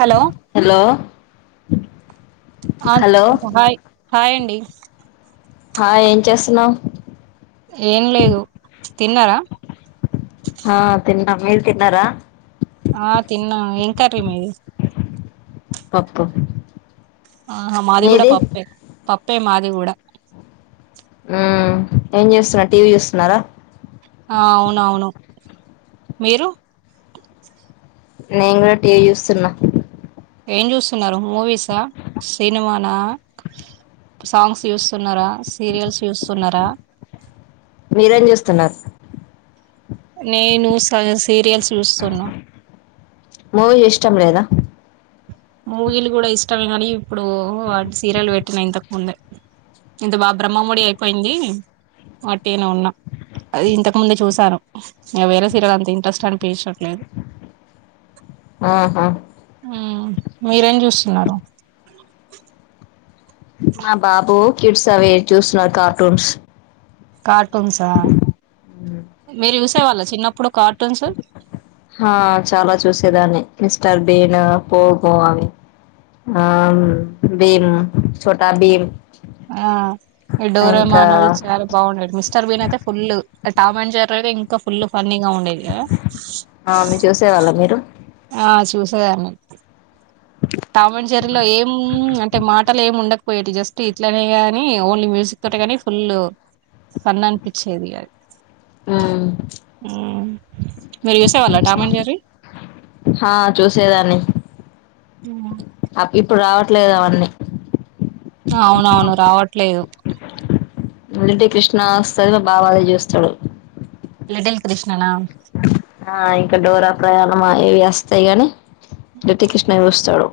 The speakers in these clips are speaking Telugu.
Hello hello hello [unintelligible] hi hi అండి హ ఏం చేస్తున్నావు ఏం లేదు తిన్నారా హ తిన్నాం మీరూ తిన్నారా ఆ తిన్నా ఏం కర్రీ మీది పప్పు ఆహ మాది కూడ మీది పప్పే పప్పు పప్పే మాది కూడా ఏం చేస్తున్నారు టీవీ చూస్తున్నారా ఆ అవునవును మీరు నేను కూడా టీ వి చూస్తున్న ఏం చూస్తున్నారు మూవీసా సినిమానా సాంగ్స్ చూస్తున్నారా సీరియల్స్ చూస్తున్నారా మీరేం చూస్తున్నారు నేను సీరియల్స్ చూస్తున్న మూవీ ఇష్టం లేదా మూవీలు కూడా ఇష్ట ఇష్టమే కానీ ఇప్పుడు సీరియల్ పెట్టిన ఇంతకు ముందే ఇంత బాబ బ్రహ్మమడి అయిపోయింది వట్టిగనే ఉన్న అది ఇంతకు ముందే చూసాను వేరే సీరియల్స్ అంత ఇంట్రెస్ట్ అనిపించట్లేదు ఆహా ఉమ్మ్ మీరేం చేస్తున్నారు మా బాబు కిడ్స్ అవి చూస్తున్నాడు కార్టూన్స్ కార్టూన్స్ఆ మీరు చూసేవాళ్ళ చిన్నప్పుడు కార్టూన్స్ ఆ చాలా చూసేదాన్ని మిస్టర్ బీన్ పోగొ అవి ఆ భీమ్ చోటా భీమ్ ఆ ఈ ఇంకా డోరేమాన్ అవి చాలా బాగుండేటివి మిస్టర్ భీమైతే ఫుల్లు ఆ టామ్ అండ్ జెర్రీ అయితే ఇంకా ఫుల్ ఫన్నీ ఆ మీ చూసేవాళ్ళ మీరు ఆ చూసేదాన్ని టామ్ అండ్ జెర్రీ లో ఏం అంటే మాటలు ఏముండకపోయేటివి జస్ట్ ఇట్లనే గాని ఓన్లీ మ్యూజిక్ తోటే కానీ ఫుల్ ఫన్ అనిపించేది అది మ్మ్ మ్మ్ మీరు చూసే వాళ్ళ టామ్ అండ్ జెర్రీ ఆ చూసేదాన్ని హ ఇప్పుడు రావట్లేదు అవన్నీ అవునవును రావట్లేదు మూడింటికి కృష్ణ వస్తది మా బాబు అదే చూస్తాడు లిటిల్ కృష్ణనా ఆ ఇంకా డోరా ప్రయాణమా ఈ వస్తాయి గాని లిటిల్ కృష్ణ చూస్తాడు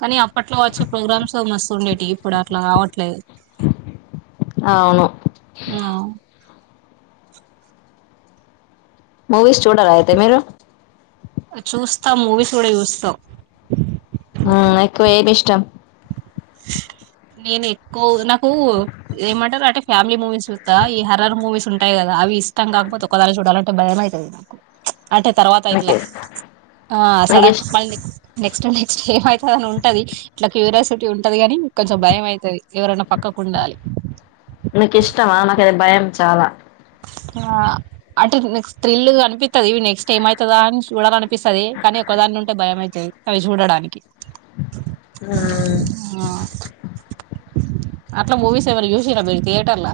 కానీ అప్పట్లో వచ్చే ప్రోగ్రామ్స్ మస్తు ఉండేటివి ఇప్పుడు అట్లా కావట్లేదు అవును మూవీస్ చూడరా అయితే మీరు త మూవీస్ కూడా చూస్తాం ఎక్కువ ఏది ఇష్టం నైన్ కో నాకు ఏమంటారు అటే ఫ్యామిలీ మూవీస్ చూస్తా ఈ హర్రర్ మూవీస్ ఉ ఉంటయి కదా అవి ఇ ఇష్టం కాకపోతే ఒక్కదాన్నే చూడాలంటే భయంమైతది నాకు అంటే తర్వాత ఇట్ల నీకు ఆ సడ నీకు ఇష్ మల్లి నికు నెక్స్ట్ నెక్స్ట్ ఏమైతది అని ఉంటది ఇట్ల క్యూరియాసిటీ ఉంటది గని కొంచెం భయం అయితది ఎవరైనా పక్కకుండాలి నకు ఇష్టమా నాకు అది భయం చాలా ఆ అంటే నెక్స్ట్ థ్రిల్ అనిపిత్తది నెక్స్ట్ ఏమవుతదా అని చూడాల అనిపిస్తది కానీ ఒకదాని ఉంటే భయం అయితది అవి చూడడానికి ఉమ్ ఆ అట్లా మూవీస్ ఏమైనా చూసిర్ర మీరు థియేటర్ల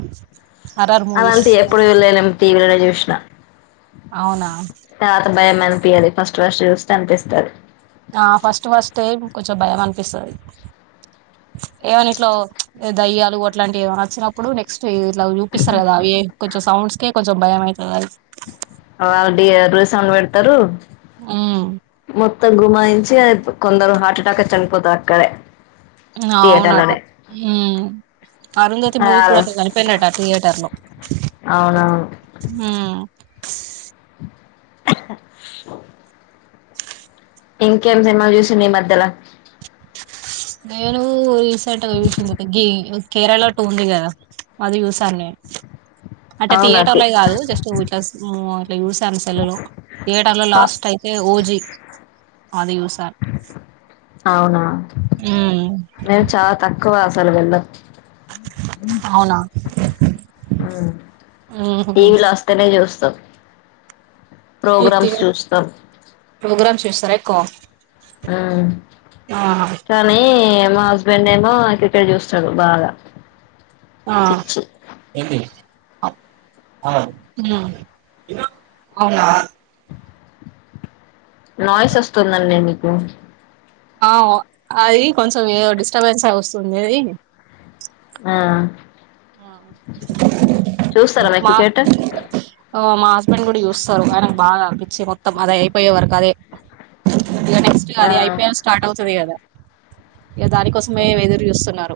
హరర్ మూవీస్ వెళ్లలేం టీవీలో చూసిన అవునా అనిపియాలి ఫస్ట్ ఫస్ట్ చూస్తే అనిపిస్తాది ఆ ఫస్ట్ ఫస్టే కంచం బయం పిస్తాది ఏమని ఇట్లో అంటే దయ్యాలు అట్లాంటివి ఏమనా వచ్చినప్పుడు నెక్స్ట్ ఇట్ల చూపిస్తారు కదా అవి కొంచం సౌండ్స్కే కొం సో బయం అయితది అది ఆ డి రుసౌండ్ పెడతరు ఉమ్ మో మొత్తం గుమాయించి కొందరు హార్ట్ అటాకచ్చి చనిపోతారు అక్కడే థియేటర్ అవునట లోనే ఉమ్ అరుంధతి మూవీ హలో కూడా అట్ల చనిపోయినట థియేటర్ లో అవునవును ఇంకేం సినిమాలు చూసింది ఈ మధ్యల నేను రి రీసెంట్గా చూసింది ఒక గే కేరళ లో టూ ఉంది కదా అది చూసాను నేను అంటే అవునా తి థియేటర్ల కాదు జస్ట్ ఇట్లా మ్ ఇట్లా చూసాన్ సెల్లు లో థియేటర్ లో లాస్ట్ అయితే ఓజీ అది చుస్ అవునా ఉమ్ మేము చా తక్ క్కువ అస్సలు వెళ్లం ఉమ్ అవునా ఉహు టీవీలో వస్తనే జుస్ స అయితే ప్రోగ్రామ్స్ చేస్తార క్క కానీ మా హస్బెండ్ ఏమో క్రికెట్ చూస్తాడు బాగా ఆ పిచ్చి ఔనా నాయిస్ వస్తుందండి నీ ప ఆ అది కొంచెం ఏదో డిస్టర్బెన్స్గా వస్తుంది అది ఆ చూస్తారా మీరు మా క్రికెట్ మా హస్బెండ్ కూడా చూస్తారు ఆయనకు బాగా అనిపించేత్త మొత్తం అది అయిపోయే వరకి ఇగ నెక్స్ట్గా ఆ అది ఐపీఎల్ స్టార్ట్ అవుతది కదా ఇక దానికోసమే ఎదురు చూస్తున్నారు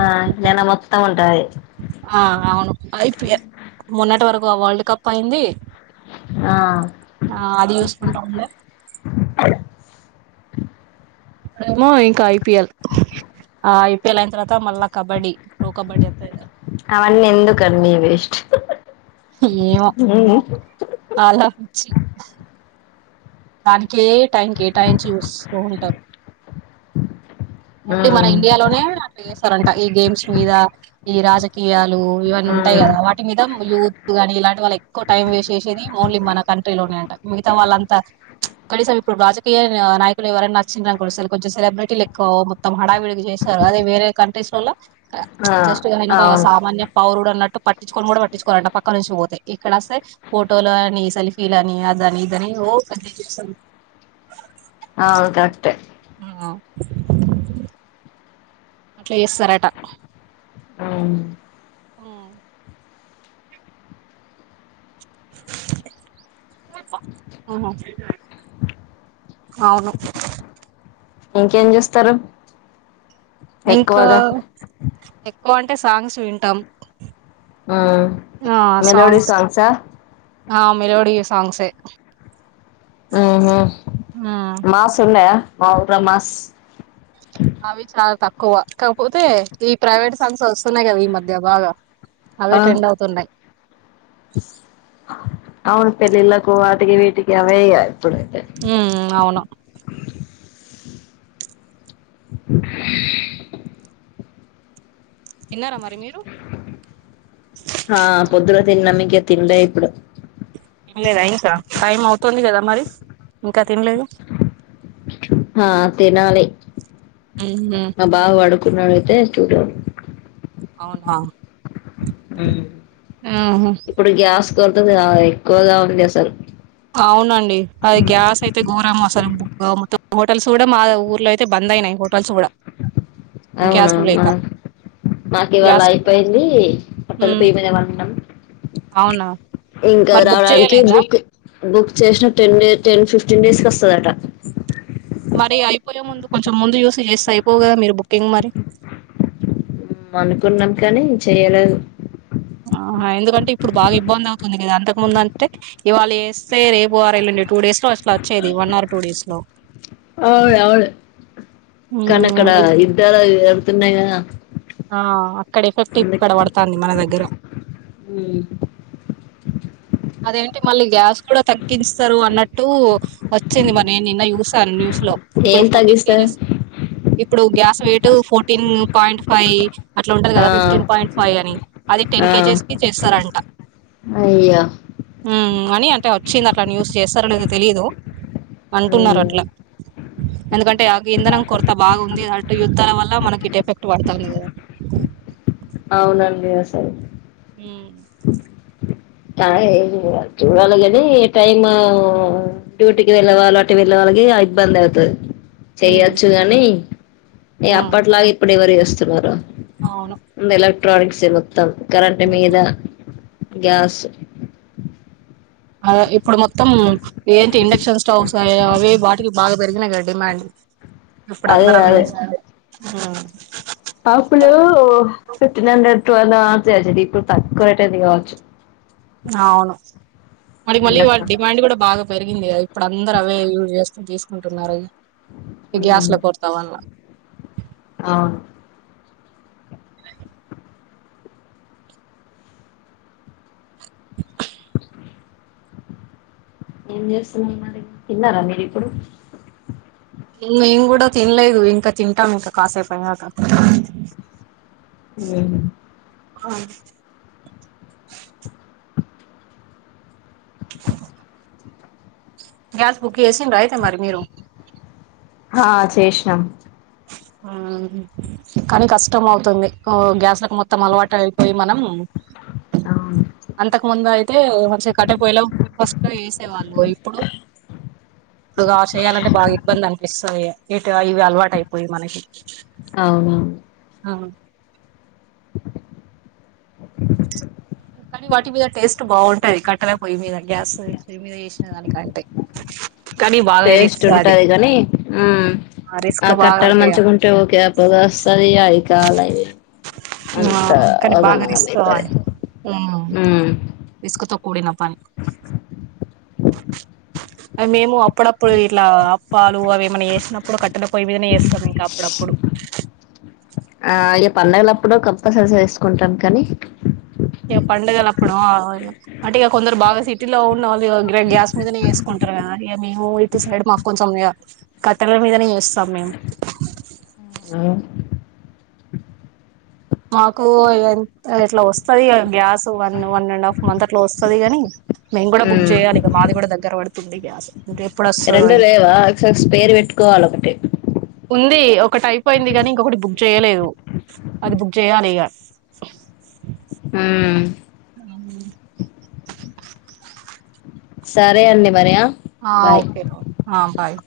ఆ ననా మొత్తం వ ఉంటాయి ఆ అవును అయిపోయి మన్నటి వరకు వరల్డ్ కప్ అయింది ఆ ఆ అది చూస్కుంటావుంటాం ఇప్పుడేమో ఇంకా ఐపిఎల్ ఆ ఐపీఎల్ అయిన తర్వాత మళ్ళా కబడ్డీ ప్రో కబడ్డీ అ అవన్నీ ఎందుకండి వేస్ట్ ఏవో మ్మ్ అలా వచ్చి త ఏ టైంకి కేటాయించి చూస్తా ఉంటారు ఓన్లీ మన మ్మ్ ఇండియాలోనే అట్లా చేసారంట ఈ గేమ్స్ మీద ఈ రాజకీయ ఇవన్నీ ఉంటాయి మ్మ్ కదా వాటి మీద యూత్ కానీ ఇలాంటి వాళ్ళ ఎక్కువ టైం వేస్ట్ చేసేది ఓన్లీ మన కంట్రీలోనే అంట మిగతా వాళ్ళంతా కనీసం ఇప్పుడు రాజకీయ నాయకులు ఎవరైనా నచ్చినరుకొండి కొంచెం సెలబ్రిటీలు ఎక్కువ మొత్తం హడావిడిగ చేశారు అదే వేరే కంట్రీస్ లల్లో ఆ జస్ట్ నేన ఒక అవును సామాన్య పౌరుడు అన్నట్టు పట్టించుకొని కూడా పట్టించుకోవాలంట పక్క నుంచి పోతాయి ఇక్కడ వస్తే ఫోటోలు అని సెల్ఫీ అని అదని ఇదని అే [inaudible] ఔను అట్టే చేస్తారట అవు ఆ అవును ఇంకేం చేూస్తారు ఇంకా ఒంటె సాంగ్స్ వింటాం ఆ మెలోడి సాంగ్సా ఆ మెలోడి సాంగ్స్ ఉహు ఉమ్ మాసున్నయా మా ఉర్రమస్ అవి చాలా తక్కువ కాకపోతే ఈ ప్రైవేట్ సంస్థలు వస్తున్నాయి కదా ఈ మధ్య బాగా అవే ఆ ట్రెండ్ అవుతుంన యి అవును పెళ్లిళ్లకు వటికి వీటికి అవే ఇప్పుడైతే ఉ అవును తీన్నార మరి మీరు ఆ పొద్దున తిన్నమ్మ్ ఇంక తినలేని ఇప్పుడు లేదా ఇంకా టైం అవుతుంది కదా మరి ఇంకా తినలేదు హా తినాలీ ఉహు ఆ బా వాడు కున్నాడు అయితే చూడ అవునా ఉహు ఉహు ఇప్పుడు గ్యాస్ కోరుతుంది గా ఎక్కువగా ఉంది అసలు అవునండి అది గ్యాస్ అయితే ఘోరం అసలు బుక్ మొత్తం హోటల్స్ కూడా మా ఊర్లో అయితే బంద్ అయినాయి హోటల్స్ కూడా గ్యాస్లు అవునామ్మా లేక మాకు ఇవాళ గ్యాస్ అయిపోయింది హట్టలు ఉమ్ పోయి మీదం అవునా ఇంకా మరి బుక్ రావడానికి చేయలేదా బుక్ బుక్ చేసిన ten day ten fifteen days కి వస్తుందట మరి అయిపోలే ముందు కొంచెం ముందు యూస్ చేస్తే అయిపో కదా మీరు బుక్కింగ్ మరి అనుకున్నాం కానీ చెయలేదు ఆహా ఎందుకంటే ఇప్పుడు బాగా ఇబ్బంది అవుతుంది కదా అంతకు ముందు అంటే ఇవాళ వేస్తే రేపు అ వెళండి టూ డేస్ లో అసలా వచ్చేది వన్ అవర్ టూ డేస్ లో అవుళ అవుళ కనకడ ఉమ్ ఇద్దార తున్నాగా ఆ అక్కడ ఎఫెక్టు ఇక్కడ పడతాంది మన దగ్గర అదేంటి మళ్ళీ గ్యాస్ కూడా తగ్గిస్తారు అన్నట్టు వచ్చింది మరి నేను నిన్న చూసాను న్యూస్ లో ఇప్పుడు ఏం ఫోర్టీన్ తగ్గిస్తారు కేజీస్ ఇప్పుడు గ్యాస్ వేటు ఫోర్టీన్ పాయింట్ ఫైవ్ అట్లా ఉంటది ఆ కదా ఫిఫ్టీన్ పాయింట్ ఫైవ్ అని అది టెన్ ఆ కేజీస్ కి చేస్తారంట అయ్యో ఉ అని అంటే వచ్చింది అట్లా యూస్ చేస్తారో లేదు తెలిదు అంటున్నారు మ్మ్ అట్లా ఎందుకంటే ఆ ఇంధనం కొరత బాగుంది యుద్ధాల వల్ల మనకి ఇటు ఎఫెక్ట్ పడతది కదా అవునండి అసలు హుం చూడాలి కాని టైమ్ డ్యూటీకి వెళ్ళవాళ్ళు అటు వెళ్ళ వాళ్ళకి ఇబ్బంది అవుతది ఉమ్ చెయొచ్చు గాని ఏ ఉమ్, అప్పట్లాగా ఇప్పుడెవరూ ఇస్తున్నారు అవును ఉ ఎలక్ట్రనిక్స్ ఏ మోత్తం కరంట్ మీద ఉమ్. గ్యాస్ ఇప్పుడు మొత్తం ఏంటి ఇండక్షన్ స్టవ్స్ అ అవి వాటికి బాగా పెరిగినయి కదా డిమాండ్ ఇప్పుడు అదే అందరు అవే అదే [unintelligible] ఆ అప్పుడు ఫిఫ్టీన్ హండ్రెడ్ [unintelligible] ఇప్పుడు తక్కువ అయితుంది కావచ్చు అవును మ మళ్ళీ వాళ ఇండక్షన్స్ తో డిమాండ్ కూడా బాగ పెరిగింది ఇప్పుడు అందరు అవే యూజ్ చేస్తూ తీసుకుంటున్నారు అని ఇ గ్యాస్ ల కొరతవల ఆ ఏం చేస్తున్నారు మరి తిన్నారా మీరూ ఇప్పుడు మేం కూడా తినలేదు ఇంకా తింటాం ఇంకా కాసేపు అయ్యాక అ ఆ [inaudible] గ్యాస్ బుక్ చేసిండ్ర అయితే మరి మీరు హా చేసినాం ఆ కానీ కష్టం అవుతుంది గ్యాస్లకు మొత్తం అలవాటు అయిపోయి మనం అవును అంతకు ముందయి అయితే మంచి కట్టపోయలా ఫస్ట్లో చేసేవాళ్ళు ఇప్పుడు ఇప్పుడు ఆహ్ చేయాలంటే బాగా ఇబ్బంది అనిపిస్త. సే ఎటో ఇవి అల్వాటై పోయి మనకి. అవునువును. ఆహ్. [inaudible] ఓ. కానీ వాటి మీద టేస్ట్ బాగుంటది. కట్టెల పొయ్యి మీద గ్యాస్ పొయ్యి మీద చేసిన దానికంటే. కానీ బాగా టేస్ట్ రిస్క్ అది ఉంటది కాని ఉమ్ రిస్క్ ఆ బాగా కట్టెలు చేయాలి మంచిగా ఉంటే ఓకే ఆ పోగ వస్తుంది అయి. చాలా ఎన్. ఆహ్ కానీ బాగా రిస్క్ అయితది అవ్వాలి. ఉమ్ రిస్క్ తో కూడిన పని. అవి మేము అప్పుడప్పుడు ఇట్లా అప్పాలు అవి ఏమన్నా చేసినప్పుడు కట్ కట్టెల పొయ్యి మీదనే చేస్తాం. ఇంకా అప్పుడప్పుడు. ఆ ఇగ పండగలప్పుడు కంపల్సరీ వేసుకుంటాం కానీ. ఇక పండుగల అప్పుడు ఆహ్ అంటే ఇక కొందరు బాగా సిటీలో ఉన్న వాళ్ళు ఇగ గాన్ గ్యాస్ మీదనే చేసుకుంటారు కదా ఇంకా మేము ఇటు సైడ్ మాకు కొంచెం ఇగ కట్టెల మీదనే చేస్తాం మేము. ఆహ్. మాకు ఎన్ ఎట్లా వస్తది gas one one and half month అట్లా వస్తది కాని. మేము కూడా బుక్ ఉమ్ చేయాలి‌ ఇంకా మాది కూడా దగ్గర పడు ఉంది గ్యాస్. ఇంక ఎప్పుడు వస్తదో రెండు ఇంకా లేవా ఎక్స్ ఎక్స్ పేరు పెట్టుకోవాలే ఒకటి. ఉంది ఒకటి అయిపోయింది గాని ఇంకొకటి బుక్ చేయలేదు అది బుక్ చేయాలి ఇగ. ఉమ్. అవును. సరే అండి మరి ఆహ్. ఆహ్ ఓకే ఆహ్ బాయ్.